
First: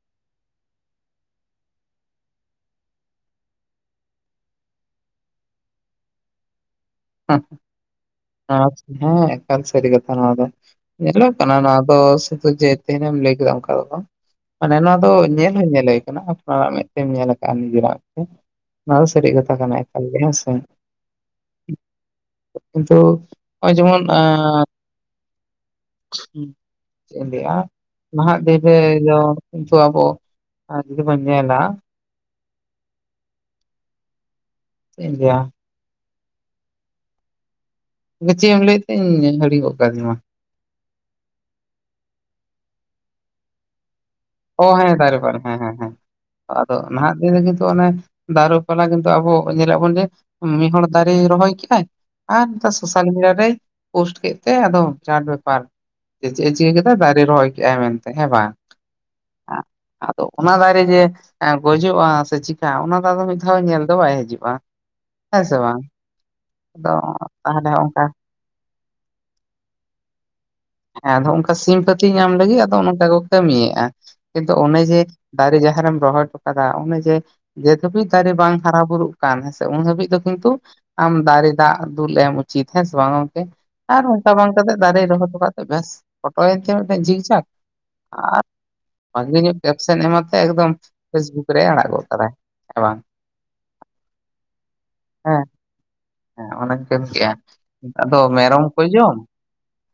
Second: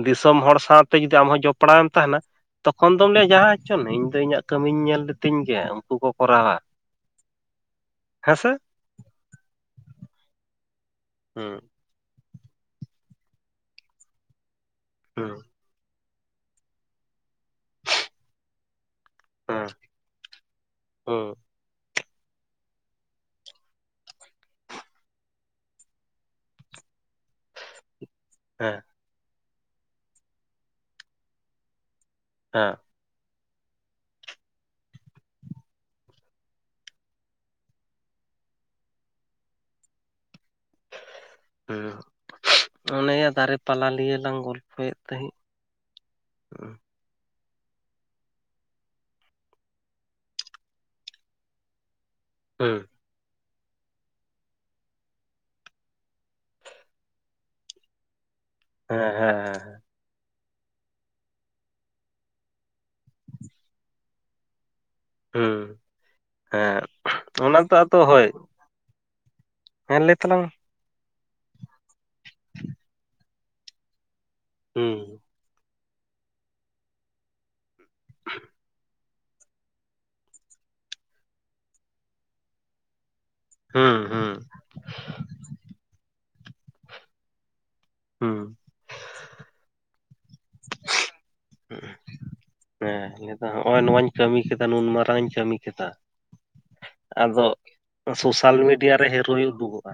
ᱫᱤᱥᱚᱢ ᱦᱚᱲ ᱥᱟᱣᱛᱮ ᱡᱩᱫᱤ ᱟᱢᱦᱚᱸ ᱡᱚᱯᱲᱟᱣᱮᱢ ᱛᱟᱦᱮᱱᱟ ᱛᱚᱠᱷᱚᱱ ᱫᱚᱢ ᱞᱟᱹᱭᱟ ᱡᱟᱦᱟᱸ ᱦᱚᱸᱪᱚᱱ ᱤᱧ ᱫᱚ ᱤᱧᱟᱜ ᱠᱟᱹᱢᱤᱧ ᱧᱮᱞ ᱞᱤᱛᱤᱧ ᱜᱮ ᱩᱱᱠᱩ ᱠᱚ ᱠᱚᱨᱟᱣᱟ ᱦᱮᱸᱥᱮ ᱦᱩᱸ [inaudible] ᱮᱠᱟᱞ ᱥᱟᱹᱨᱤ ᱠᱟᱛᱷᱟ ᱱᱚᱣᱟ ᱫᱚ ᱧᱮᱞᱚᱜ ᱠᱟᱱᱟ ᱦᱩᱸ ᱱᱚᱣᱟ [inaudible] ᱥᱩᱫᱷᱩ ᱡᱮ ᱛᱮᱦᱮᱧᱮᱢ ᱞᱟᱹᱭ ᱠᱮᱫᱟ ᱚᱱᱠᱟ ᱫᱚ ᱵᱟᱝ ᱢᱟᱱᱮ ᱱᱚᱣᱟ ᱫᱚ ᱦᱩᱸ ᱧᱮᱞ ᱦᱚᱸ ᱧᱮᱞᱮ [inaudible] ᱟᱯᱱᱟᱨᱟᱜ ᱢᱮᱫᱛᱮᱢ ᱧᱮᱞ ᱟᱠᱟᱜ-ᱟ ᱱᱤᱡᱮᱨᱟᱜ ᱛᱮ ᱱᱚᱣᱟ ᱫᱚ ᱥᱟᱹᱨᱤ ᱠᱟᱛᱷᱟ ᱦᱮᱸ ᱠᱟᱱᱟ ᱮᱠᱟᱞᱜᱮ ᱦᱮᱸ ᱥᱮ [inaudible] ᱠᱤᱱᱛᱩ ᱚᱭ ᱡᱮᱢᱚᱱ ᱮᱸ [unintelligible] ᱪᱮᱜ ᱮᱢ ᱞᱟᱹᱭᱮᱜ-ᱟ ᱱᱟᱦᱟᱜ ᱫᱤᱱ ᱨᱮ ᱦᱮᱸ [inaudible] ᱟᱵᱚ ᱟᱨ ᱡᱩᱫᱤ ᱵᱚᱱ ᱧᱮᱞᱟ ᱦᱮᱸ ᱪᱮᱜ ᱤᱧ ᱞᱟᱹᱭᱟ ᱛᱟᱦᱞᱮ ᱪᱮᱫ ᱮᱢ ᱞᱟᱹᱭᱮᱫ ᱛᱤᱧ ᱦᱤᱲᱤᱧ ᱜᱚᱜ ᱠᱟᱫᱤᱧᱢᱟ ᱦ ᱚᱱᱮ ᱫᱟᱨᱮ ᱯᱟᱞᱟᱞᱤᱭᱟᱹ ᱞᱟᱝ ᱚ ᱦᱮᱸ ᱜᱚᱞᱯᱷᱚᱭᱮᱫ ᱫᱟᱨᱮ ᱛᱟᱦᱮᱸᱫ ᱯᱟᱞᱟ ᱦᱮᱸ ᱦᱮᱸ ᱦᱮᱸ ᱟᱫᱚ ᱦᱩᱸ ᱱᱟᱦᱟᱜ ᱫᱤᱱ ᱫᱚ ᱠᱤᱱᱛᱩ ᱚᱱᱮ ᱫᱟᱨᱩ ᱯᱟᱞᱟ ᱠᱤᱱᱛᱩ ᱟᱵᱚ ᱧᱮᱞᱟ ᱵᱚᱱ ᱡᱮ ᱢᱤᱫ ᱦᱚᱲᱚᱲ ᱫᱟᱨᱮᱭ ᱨᱚᱦᱚᱭ ᱠᱮᱫᱟᱭ ᱟᱨ ᱱᱮᱛᱟᱨ ᱥᱳᱥᱟᱞ ᱢᱤᱰᱤᱭᱟ ᱨᱮᱭ ᱯᱳᱥᱴ ᱠᱮᱫ ᱛᱮ ᱟᱫᱚᱢ ᱪᱟᱴ ᱵᱮᱯᱟᱨ ᱪᱮᱫ ᱮ ᱪᱤᱠᱟᱹ ᱠᱮᱫᱟ ᱫᱟᱨᱮ ᱨᱚᱦᱚᱭ ᱠᱮᱫᱟᱭ ᱢᱮᱱᱛᱮ ᱦᱮᱸ ᱵᱟᱝ ᱦᱮ ᱦᱮ [inaudible] ᱟᱫᱚ ᱚᱱᱟ ᱫᱟᱨᱮ ᱨᱮ ᱡᱮ ᱜᱚᱡᱚᱜᱼᱟ ᱥᱮ ᱪᱤᱠᱟᱹᱜᱼᱟ ᱚᱱᱟ ᱫᱟᱜ ᱫᱚ ᱢᱤᱫ ᱫᱷᱟᱣ ᱧᱮᱞ ᱫᱚ ᱵᱟᱭ ᱦᱤᱡᱩᱜᱼᱟ ᱦᱮᱸ ᱥᱮ ᱦᱩᱸ ᱵᱟᱝ ᱦᱮᱸ ᱟᱫᱚ ᱚᱱᱟ ᱛᱟᱦᱚᱞᱮ ᱫᱚ ᱟᱫᱚ ᱚᱱᱠᱟ ᱦᱳᱭ ᱦᱮᱸ ᱞᱟᱹᱭ ᱛᱟᱞᱟᱝ ᱦᱮᱸ ᱟᱫᱚ ᱚᱱᱠᱟ ᱥᱤᱢᱯᱷᱟᱹᱛᱤ ᱧᱟᱢ ᱞᱟᱹᱜᱤᱫ ᱟᱫᱚ ᱚᱱᱠᱟ ᱠᱚ ᱠᱟᱹᱢᱤᱭᱮᱫᱼᱟ ᱠᱤᱱᱛᱩ ᱚᱱᱮ ᱡᱮ ᱦᱩᱸ ᱫᱟᱨᱮ ᱡᱟᱦᱟᱸᱨᱮᱢ ᱨᱚᱦᱚᱭ ᱦᱚᱴᱚ ᱠᱟᱫᱟ ᱚᱱᱮ ᱡᱮ ᱡᱮ ᱫᱷᱟᱹᱵᱤᱡ ᱫᱟᱨᱮ ᱵᱟᱝ ᱦᱟᱨᱟᱼ ᱵᱩᱨᱩᱜ ᱠᱟᱱ ᱦᱮᱸ ᱥᱮ ᱩᱱ ᱦᱟᱹᱵᱤᱡ ᱫᱚ ᱠᱤᱱᱛᱩ ᱟᱢ ᱫᱟᱨᱮ ᱫᱟᱜ ᱫᱩᱞ ᱮᱢ ᱩᱪᱤᱛ ᱦᱮᱸ ᱥᱮ ᱵᱟᱝ ᱜᱚᱝᱠᱮ ᱦᱩᱸ ᱟᱨ ᱚᱱᱠᱟ ᱦᱩᱸ ᱵᱟᱝ ᱠᱟᱛᱮᱜ ᱫᱟᱨᱮ ᱨᱚᱦᱚᱭ ᱦᱚᱴᱚᱠᱟᱜ ᱯᱷᱴᱳ ᱭᱮᱛᱮ ᱡᱤᱣ ᱪᱟᱠ ᱦᱩᱸ ᱵᱷᱟᱹᱜᱤ ᱧᱚᱜ ᱠᱮᱯᱥᱮᱱ ᱮᱢᱛᱮ ᱮᱠᱫᱚᱢ ᱯᱷᱮᱥᱵᱩᱠ ᱨᱮᱭ ᱟᱲᱟᱜ ᱜᱚᱫ ᱠᱟᱫᱟᱭ ᱮ ᱵᱟᱝ ᱱᱚᱜ ᱚᱭ ᱱᱚᱣᱟᱧ ᱠᱟᱹᱢᱤ ᱠᱮᱫᱟ ᱱᱩᱱ ᱢᱟᱨᱟᱝ ᱤᱧ ᱦᱮᱸ ᱠᱟᱹᱢᱤ ᱠᱮᱫᱟ ᱦᱮᱸ ᱚᱱᱟᱧ ᱠᱟᱹᱢᱤ ᱠᱮᱫᱮᱜᱼᱟ ᱟᱫᱚ ᱟᱫᱚ ᱥᱳᱥᱟᱞ ᱢᱮᱨᱚᱢ ᱠᱚ ᱢᱤᱰᱤᱭᱟ ᱨᱮ ᱡᱚᱢ ᱦᱤᱨᱳᱭ ᱩᱫᱩᱜᱚᱜᱼᱟ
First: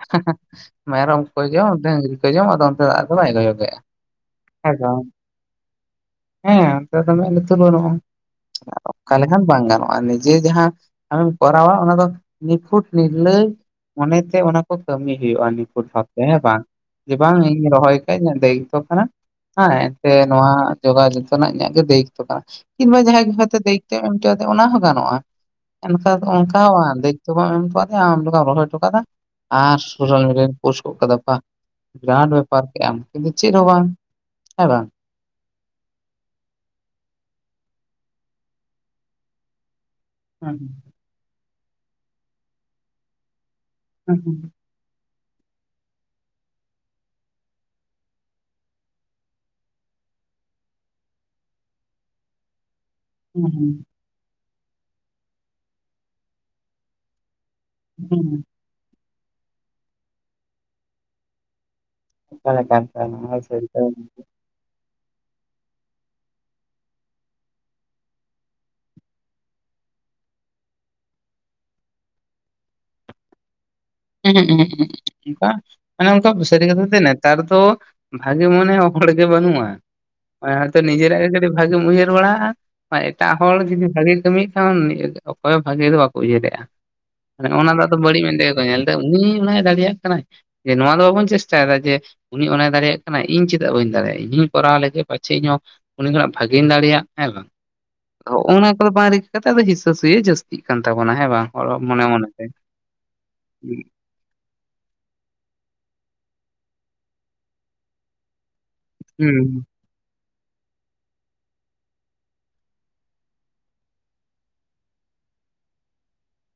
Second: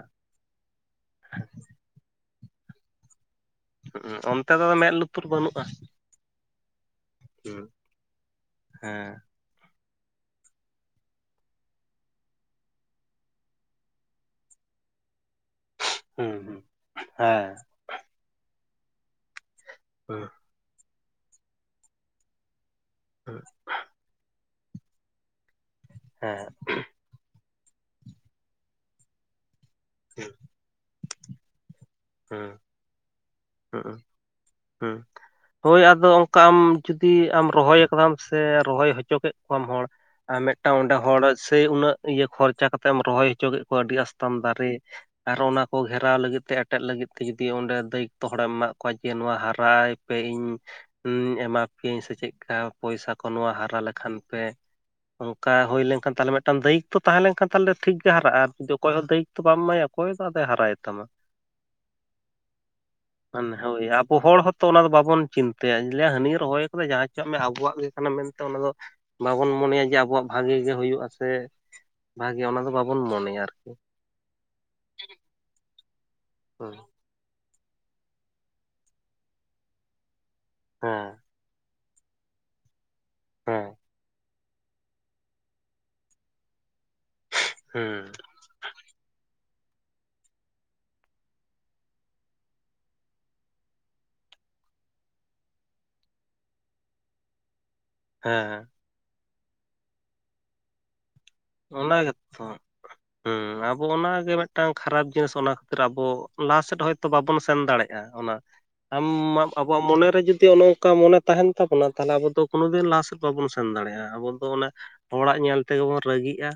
ᱢᱟᱭᱨᱚᱢᱠᱚ ᱡᱚᱢ ᱰᱟᱺᱨᱤ ᱠᱚ ᱡᱚᱢ ᱚᱱᱛᱮ ᱫᱚ ᱟᱫᱚ ᱵᱟᱝ ᱠᱚᱭᱚᱜᱮᱫ ᱦᱩ ᱚᱱᱛᱮ ᱫᱚ ᱢᱮᱫ ᱞᱩᱛᱩᱨ ᱵᱟᱹᱱᱩᱜᱼᱟ ᱦᱮᱸ ᱚᱱᱛᱮ ᱫᱚ ᱢᱮᱫ ᱞᱩᱛᱩᱨ ᱦᱮᱸ ᱵᱟᱹᱱᱩᱜᱼᱟ ᱚᱱᱠᱟ ᱦᱩᱸ ᱞᱮᱠᱷᱟᱱ ᱵᱟᱝ ᱜᱟᱱᱚᱜᱼᱟ ᱱᱤᱡᱮ ᱡᱟᱦᱟᱸ ᱟᱢᱮᱢ ᱠᱚᱨᱟᱣᱟ ᱚᱱᱟ ᱫᱚ ᱱᱤᱯᱷᱩᱴ ᱱᱤᱨᱤᱞᱟᱹᱭ ᱢᱚᱱᱮᱛᱮ ᱚᱱᱟ ᱠᱚ ᱠᱟᱹᱢᱤ ᱦᱩᱭᱩᱜᱼᱟ ᱱᱩᱠᱩ ᱴᱷᱟᱣ ᱦᱮᱸ ᱦᱩᱸ ᱵᱟᱝ ᱡᱮ ᱵᱟᱝ ᱦᱮᱸ ᱤᱧ ᱨᱚᱦᱚᱭ ᱠᱷᱟ ᱤᱧᱟᱹᱜ ᱫᱟᱭᱤᱛᱚ ᱠᱟᱱᱟ ᱦᱮᱸ ᱮᱱ ᱥᱮ ᱱᱚᱣᱟ ᱡᱚᱜᱟᱣ ᱡᱚᱛᱚᱱᱟᱜ ᱤᱧᱟᱹᱜ ᱜᱮ ᱫᱟᱹᱭᱤᱛᱚ ᱠᱟᱱᱟ ᱠᱤᱵᱟ ᱡᱟᱦᱟᱸᱭ ᱦᱚᱭ ᱫᱟᱭᱤᱛ ᱮᱢ ᱦᱚᱫᱮ ᱚᱱᱟ ᱦᱚᱸ ᱜᱟᱱᱚᱜᱼᱟ ᱚᱱᱠᱟ ᱦᱮᱸ ᱚᱱᱠᱟ ᱦᱚᱸ ᱵᱟᱝ ᱫᱟᱹᱭᱤᱛᱚ ᱵᱟᱝ ᱮᱢ ᱟᱠᱟᱫᱤᱧᱟᱢ ᱟᱢ ᱞᱮᱠᱟ ᱨᱚᱦᱚᱭ ᱚᱪᱚᱭ ᱢᱮ ᱟᱨ ᱥᱳᱥᱟᱞ ᱢᱤᱰᱤᱭᱟᱧ ᱯᱳᱴᱥ ᱜᱚᱫ ᱠᱟᱫᱟ ᱵᱟᱝ ᱵᱤᱨᱟᱴ ᱦᱩᱸ ᱵᱮᱯᱟᱨ ᱠᱮᱫ ᱟᱢ ᱪᱮᱫ ᱦᱚ ᱸᱵᱟᱝ [unintelligible] [inaudible] ᱦᱚᱭ ᱟᱫᱚ ᱚᱱᱠᱟ ᱟᱢ ᱡᱩᱫᱤ ᱟᱢ ᱨᱚᱦᱚᱭ ᱠᱟᱫᱟᱢ ᱥᱮ ᱨᱚᱦᱚᱭ ᱦᱚᱪᱚ ᱠᱮᱫ ᱠᱚᱣᱟᱢ ᱦᱚᱲ ᱟᱨ ᱦᱩᱸ ᱢᱤᱫᱴᱟᱝ ᱚᱸᱰᱮ ᱦᱚᱲ ᱥᱮ ᱩᱱᱟᱹᱜ ᱤᱭᱟᱹ ᱠᱷᱚᱨᱪᱟ ᱠᱟᱛᱮ ᱮᱢ ᱨᱚᱦᱚᱭ ᱦᱚᱪᱚ ᱠᱮᱫ ᱠᱚᱣᱟ ᱟᱹᱰᱤ ᱦᱩᱸ ᱟᱥᱛᱢ ᱦᱩᱸ ᱫᱟᱨᱮ ᱟᱨ ᱚᱱᱟ ᱠᱚ ᱜᱷᱮᱨᱟᱣ ᱞᱟᱹᱜᱤᱫ ᱛᱮ ᱮᱴᱮᱫ ᱞᱟᱹᱜᱤᱫ ᱛᱮ ᱡᱩᱫᱤ ᱚᱸᱰᱮ ᱫᱟᱹᱭᱤᱛᱚ ᱦᱚᱲᱮᱢ ᱮᱟᱜ ᱠᱚᱣᱟ ᱡᱮ ᱱᱚᱣᱟ ᱦᱚ [unintelligible] ᱯᱮ ᱤᱧ ᱮᱢᱟ ᱯᱮᱭᱟᱧ ᱥᱮ ᱪᱮᱫᱠᱟ ᱯᱚᱭᱥᱟ ᱠᱚ ᱱᱚᱣᱟ ᱦᱩᱸ ᱦᱟᱨᱟ ᱦᱩᱸ ᱞᱮᱠᱷᱟᱱ ᱯᱮ ᱚᱱᱠᱟ ᱦᱩᱭ ᱞᱮᱱᱠᱷᱟᱱ ᱛᱟᱦᱚᱞᱮ ᱢᱤᱫᱴᱟᱝ ᱫᱟᱹᱭᱤᱛ ᱛᱚ ᱛᱟᱦᱮᱸ ᱞᱮᱱᱠᱷᱟᱱ ᱛᱟᱦᱚᱞᱮ ᱴᱷᱤᱠ ᱦᱩᱸ ᱜᱮ ᱦᱟᱨᱟᱜᱼᱟ ᱦᱩᱸ ᱡᱩᱫᱤ ᱚᱠᱚᱭ ᱦᱚᱸ ᱫᱟᱹᱭᱤᱛ ᱟᱫᱚ ᱵᱟᱢ ᱢᱟᱭᱟ ᱚᱠᱚᱭ ᱥᱟᱶᱛᱮ ᱦᱟᱨᱟᱭᱮᱱ ᱛᱟᱢᱟ᱾ ᱢᱟᱱᱮ ᱦᱳᱭ ᱟᱵᱚ [unintelligible] ᱦᱚᱲ ᱦᱚᱛᱚ ᱚᱱᱟ ᱫᱚ ᱵᱟᱵᱚᱱ ᱪᱤᱱᱛᱟᱹᱭᱟ ᱤᱧ ᱞᱟᱹᱭᱟ ᱦᱟᱹᱱᱤᱭ ᱨᱚᱦᱚᱭ ᱠᱟᱫᱟ ᱡᱟᱦᱟᱸ ᱪᱚᱣᱟᱜ ᱢᱮ ᱟᱵᱚᱣᱟᱜ ᱜᱮ ᱠᱟᱱᱟ ᱢᱮᱱᱛᱮ ᱚᱱᱟ ᱫᱚ ᱵᱟᱵᱚᱱ ᱢᱚᱱᱮᱭᱟ ᱡᱮ ᱟᱵᱚᱣᱟᱜ ᱵᱷᱟᱜᱤ ᱜᱮ ᱦᱩᱭᱩᱜᱼᱟ, ᱥᱮ ᱵᱷᱟᱜᱮ ᱚᱱᱟ ᱫᱚ ᱵᱟᱵᱚᱱ ᱢᱚᱱᱮᱭᱟ ᱟᱨᱠᱤ᱾ ᱩᱦᱩᱸᱜ ᱩᱦᱩᱸᱜ ᱵᱟᱝ ᱚᱱᱮ ᱚᱝᱠᱟ ᱥᱟᱹᱨᱤ ᱦᱮᱸ ᱠᱟᱛᱷᱟ ᱛᱮ ᱱᱮ ᱮᱛᱟᱨ ᱫᱚ ᱵᱷᱟᱜᱮ ᱢᱚᱱᱮ ᱦᱚᱲ ᱜᱮ ᱵᱟᱹᱱᱩᱜᱼᱟ ᱦᱚᱭᱛᱚ ᱦᱮᱸ ᱱᱤᱡᱮᱨᱟᱜᱮ ᱵᱷᱟᱜᱤᱢ ᱩᱭᱦᱟᱹᱨ ᱵᱟᱲᱟᱜᱼᱟ ᱮᱴᱟᱜ ᱦᱚᱲ ᱦᱮᱸ ᱡᱩᱫᱤ ᱵᱷᱟᱜᱤ ᱠᱟᱹᱢᱤ ᱠᱷᱟᱱ ᱚᱠᱚᱭ ᱦᱚᱸ ᱵᱷᱟᱜᱤ ᱫᱚ ᱵᱟᱠᱚ ᱩᱭᱦᱟᱹᱨᱮᱜᱼᱟ ᱢᱟᱱᱮ ᱚᱱᱟ ᱫᱚ ᱟᱫᱚ ᱦᱩᱸ ᱵᱟᱹᱲᱤᱡ ᱢᱮᱱᱛᱮ ᱜᱮᱠᱚ ᱧᱮᱞ ᱛᱮ ᱩᱱᱤ ᱚᱱᱟᱭ ᱫᱟᱲᱮᱭᱟᱜ ᱠᱟᱱᱟᱭ ᱡᱮ ᱱᱚᱣᱟ ᱫᱚ ᱵᱟᱵᱚᱱ ᱪᱮᱥᱴᱟᱭᱫᱟ ᱡᱮ ᱩᱱᱤ ᱚᱱᱟᱭ ᱫᱟᱲᱮᱭᱟᱜ ᱠᱟᱱᱟᱭ ᱤᱧ ᱪᱮᱫᱟᱜ ᱵᱟᱹᱧ ᱫᱟᱲᱮᱭᱟᱜᱼᱟ ᱤᱧ ᱦᱚᱸᱧ ᱠᱚᱨᱟᱣ ᱞᱮᱜᱮ ᱯᱟᱪᱷᱮ ᱤᱧ ᱦᱚᱸ ᱩᱱᱤ ᱠᱷᱚᱱᱟᱜ ᱵᱷᱟᱜᱤᱧ ᱫᱟᱲᱮᱭᱟᱜ ᱦᱮᱸ ᱵᱟᱝ? ᱦᱚᱜᱼᱚ ᱦᱮᱸ ᱚᱱᱟ ᱠᱚᱫᱚ ᱵᱟᱝ ᱨᱤᱠᱟᱹ ᱠᱟᱛᱮ ᱟᱫᱚ ᱦᱤᱥᱟᱹ ᱥᱩᱭᱟᱹ ᱡᱟᱹᱥᱛᱤᱜ ᱠᱟᱱ ᱛᱟᱵᱚᱱᱟ ᱦᱮᱸ ᱵᱟᱝ? ᱦᱚᱲ ᱦᱚᱸ ᱢᱚᱱᱮ ᱢᱚᱱᱮᱛᱮ ᱦᱩᱸ ᱟᱵᱚ ᱚᱱᱟᱜᱮ ᱢᱮᱜ ᱴᱟᱝ ᱠᱷᱟᱨᱟᱯ ᱡᱤᱱᱤᱥ ᱚᱱᱟ ᱠᱷᱟᱹᱛᱤᱨ ᱟᱵᱚ ᱞᱟᱦᱟ ᱥᱮᱫ ᱦᱚᱭ ᱛᱳ ᱵᱟᱵᱚᱱ ᱥᱮᱱ ᱫᱟᱲᱮᱜᱼᱟ᱾ ᱚᱱᱟ ᱟᱢᱢᱟ ᱟᱵᱚᱣᱟᱜ ᱢᱚᱱᱮ ᱨᱮ ᱡᱩᱫᱤ ᱱᱚᱝ ᱠᱟ ᱢᱚᱱᱮ ᱛᱟᱦᱮᱸᱱ ᱛᱟᱵᱚᱱᱟ ᱛᱟᱞᱦᱮᱮ ᱟᱵᱚ ᱫᱚ ᱠᱳᱱᱳ ᱫᱤᱱ ᱞᱟᱦᱟ ᱥᱮᱫ ᱵᱟᱵᱚᱱ ᱥᱮᱱ ᱫᱟᱲᱮᱜᱼᱟ ᱟᱵᱚᱫ ᱫᱚ ᱚᱱᱟ ᱦᱚᱲᱟᱜ ᱧᱮᱞ ᱛᱮᱜᱮ ᱵᱚᱱ ᱨᱟᱹᱜᱤᱜᱼᱟ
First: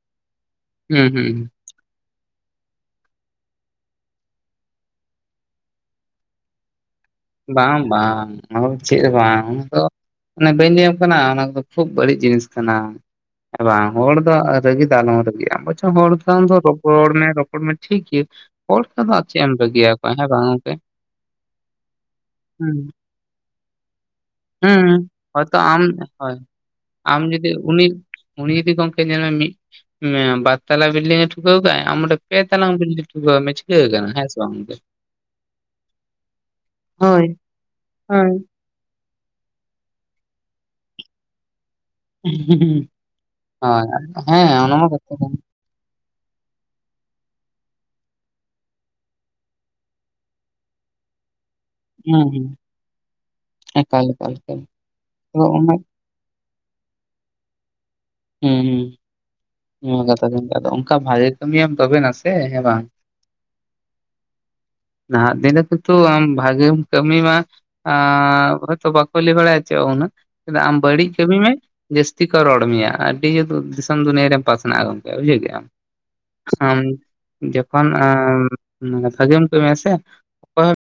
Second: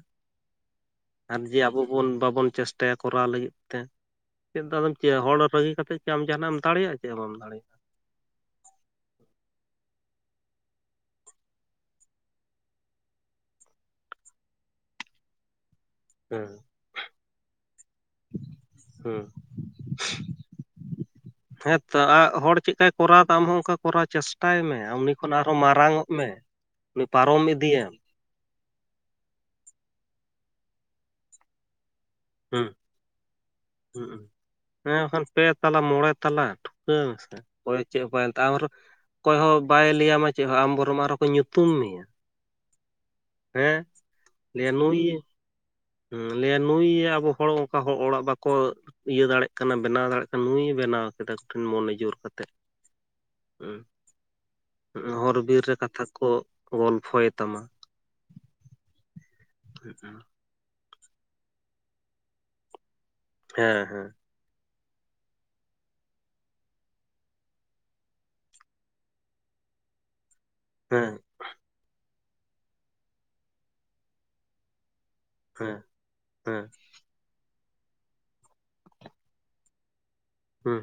ᱦᱩᱸ ᱦᱩᱸ ᱦᱩᱸ ᱟᱨ ᱡᱮ ᱟᱵᱚ ᱵᱚᱱ ᱵᱟᱵᱚᱱ ᱪᱮᱥᱴᱟᱭᱟ ᱠᱚᱨᱟᱣ ᱞᱟᱹᱜᱤᱫ ᱛᱮ᱾ ᱪᱮᱫ ᱫᱚᱢ ᱪᱟᱹᱭᱟ ᱦᱚᱲ ᱨᱟᱹᱜᱤ ᱠᱟᱛᱮᱜ ᱠᱤ ᱟᱢ ᱡᱟᱦᱟᱸᱱᱟᱜ ᱮᱢ ᱫᱟᱲᱮᱭᱟᱜᱼᱟ? ᱪᱮᱫ ᱦᱚᱸ ᱵᱟᱢ ᱫᱟᱲᱮᱭᱟᱜᱼᱟ ᱵᱟᱝ ᱵᱟᱝ ᱚᱱᱟ ᱠᱚᱫᱚ ᱪᱮᱫ ᱦᱚᱸ ᱵᱟᱝ ᱚᱱᱟ ᱫᱚ ᱚᱱᱮ ᱵᱟᱹᱧ ᱞᱟᱹᱭᱟᱢ ᱠᱟᱱᱟ ᱚᱱᱟ ᱠᱚᱫᱚ ᱠᱷᱩᱵ ᱵᱟᱹᱲᱤᱡ ᱡᱤᱱᱤᱥ ᱠᱟᱱᱟ᱾ ᱦᱮᱸ ᱵᱟᱝ ᱦᱚᱲ ᱫᱚ ᱨᱟᱹᱜᱤ ᱫᱚ ᱟᱞᱚᱢ ᱨᱟᱹᱜᱤᱜᱼᱟ [unintelligible] ᱟᱪᱪᱷᱟ ᱦᱚᱲ ᱥᱟᱝ ᱦᱮᱸ ᱫᱚ ᱨᱚᱯᱚᱲ ᱢᱮ ᱨᱚᱯᱚᱲ ᱢᱮ ᱴᱷᱤᱠ ᱜᱮᱭᱟ᱾ ᱦᱚᱲ ᱠᱚᱫᱚ ᱟ ᱦᱮᱸ ᱪᱮᱜ ᱮᱢ ᱨᱟᱹᱜᱤᱭᱟ ᱠᱚᱣᱟ ᱦᱮᱸ ᱵᱟᱝ ᱜᱚᱝᱠᱮ? ᱦᱮᱸᱛᱚ ᱟ ᱦᱚᱲ ᱦᱩᱸ ᱪᱮᱜᱠᱟᱭ ᱠᱚᱨᱟᱣ ᱫᱟ ᱟᱢ ᱦᱚᱸ ᱚᱝᱠᱟ ᱠᱚᱨᱟᱣ ᱪᱮᱥᱴᱟᱭ ᱢᱮ᱾ ᱦᱩᱸ ᱩᱱᱤ ᱠᱷᱚᱱ ᱟᱨ ᱦᱚᱭᱛᱚ ᱦᱚᱸ ᱟᱢ ᱢᱟᱨᱟᱝᱚᱜ ᱢᱮ᱾ ᱦᱳᱭ ᱩᱱᱤ ᱟᱢ ᱯᱟᱨᱚᱢ ᱡᱩᱫᱤ ᱩᱱᱤ ᱤᱫᱤᱭᱮᱢ᱾ ᱩᱱᱤ ᱡᱩᱫᱤ ᱜᱚᱝᱠᱮ ᱧᱮᱞ ᱢᱮ ᱢᱤᱜ ᱢᱮ ᱵᱟᱨᱛᱟᱞᱟ ᱵᱤᱞᱰᱤᱝ ᱮ ᱴᱷᱩᱠᱟ. ᱣ ᱠᱟᱜ-ᱟᱭ ᱟᱢ ᱚᱸᱰᱮ ᱦᱩᱸ ᱯᱛᱞᱟᱝ [inaudible] ᱢᱮᱪ ᱜᱮ ᱠᱟᱱᱟ ᱦᱩᱸ ᱦᱮᱸ ᱦᱸ ᱥᱮ ᱵᱟᱝ? ᱵᱟᱠᱷᱟᱱ ᱯᱮ ᱛᱟᱞᱟ ᱢᱚᱬᱮ ᱛᱟᱞᱟ ᱦᱟᱸ ᱦᱳᱭ ᱥᱮ ᱦᱚᱭ ᱪᱮ ᱦᱳᱭ ᱵᱟᱝ ᱛᱟᱣᱨᱮ᱾ ᱚᱠᱚᱭ ᱦᱚᱸ ᱵᱟᱭ ᱞᱟᱹᱭᱟ ᱢᱟ ᱪᱮᱫ ᱦᱚᱸ ᱟᱢ ᱵᱚᱨᱚᱢ ᱟᱨᱦᱚᱸ ᱠᱚ ᱧᱩᱛᱩᱢ ᱢᱮᱭᱟ᱾ ᱦᱮᱸ ᱦᱳᱭ ᱦᱮᱸ ᱚᱱᱟᱢᱟ ᱠᱟᱛᱷᱟ ᱠᱟᱱᱟ᱾ ᱦᱩᱸ ᱞᱟᱹᱭ ᱟ ᱱᱩᱭ ᱟᱵᱚ ᱦᱚᱲ ᱚᱱᱠᱟ ᱚᱲᱟᱜ ᱵᱟᱠᱚ᱾ ᱤᱭᱟᱹ ᱫᱟᱲᱮᱭᱟᱜ ᱠᱟᱱᱟ ᱵᱮᱱᱟᱣ ᱫᱟᱲᱮᱭᱟᱜ ᱠᱟᱱᱟ ᱱᱩᱭ ᱮ ᱵᱮᱱᱟᱣ᱾ ᱠᱟᱫᱟ ᱠᱤᱢᱤᱱ ᱢᱚᱱᱮ ᱡᱳᱨ ᱦᱩᱸ ᱠᱟᱛᱮ ᱦᱩᱸ ᱮᱠᱟᱞ ᱮᱠᱟᱞ ᱮᱠᱟᱞ ᱦᱩᱸ ᱦᱚᱨ ᱟᱫᱚ ᱵᱤᱨ ᱚᱱᱟ ᱨᱮ ᱠᱟᱛᱷᱟ ᱠᱚ ᱜᱚᱞᱯᱷᱚᱭ ᱛᱟᱢᱟ᱾ ᱦᱩᱸ ᱠᱟᱛᱷᱟ ᱠᱟᱱ ᱜᱮ ᱟᱫᱚ ᱚᱱᱠᱟ ᱵᱷᱟᱜᱮ ᱠᱟᱹᱢᱤᱭᱟᱢ ᱛᱚᱵᱮᱱᱟᱥᱮ ᱦᱮᱸ ᱵᱟᱝ᱾ ᱦᱮᱸ ᱦᱮᱸ᱾ ᱱᱟᱦᱟᱜ ᱫᱤᱱ ᱨᱮ ᱜᱮᱛᱩ ᱟᱢ ᱵᱷᱟᱜᱤᱢ ᱠᱟᱹᱢᱤ ᱢᱟ ᱟᱻ ᱦᱚᱭ ᱛᱚ ᱵᱟᱠᱚ ᱞᱟᱹᱭ ᱵᱟᱲᱟᱭᱟ ᱪᱮᱫ ᱦᱚᱸ ᱩᱱᱟᱹᱜ᱾ ᱟᱢ ᱵᱟᱹᱲᱤᱡ ᱦᱮᱸ ᱠᱟᱹᱢᱤ ᱢᱮ ᱡᱟᱹᱥᱛᱤ ᱠᱚ ᱨᱚᱲ ᱢᱮᱭᱟ᱾ ᱟᱹᱰᱤ ᱡᱮ ᱫᱤᱥᱚᱢ ᱫᱩᱱᱤᱭᱟᱹ ᱨᱮᱢ ᱯᱟᱥᱱᱟᱜ-ᱟ ᱜᱚᱢᱠᱮ ᱵᱩᱡᱷᱩᱣ ᱠᱮᱜᱟᱢ ᱦᱮᱸ ᱦᱮᱸ ᱾ ᱡᱚᱠᱷᱚᱱ ᱟᱢᱻ ᱱᱚᱝᱠᱟ ᱜᱮᱢ ᱠᱟᱹᱢᱤᱭᱟ ᱥᱮ [inaudible] ᱾ ᱦᱩᱸ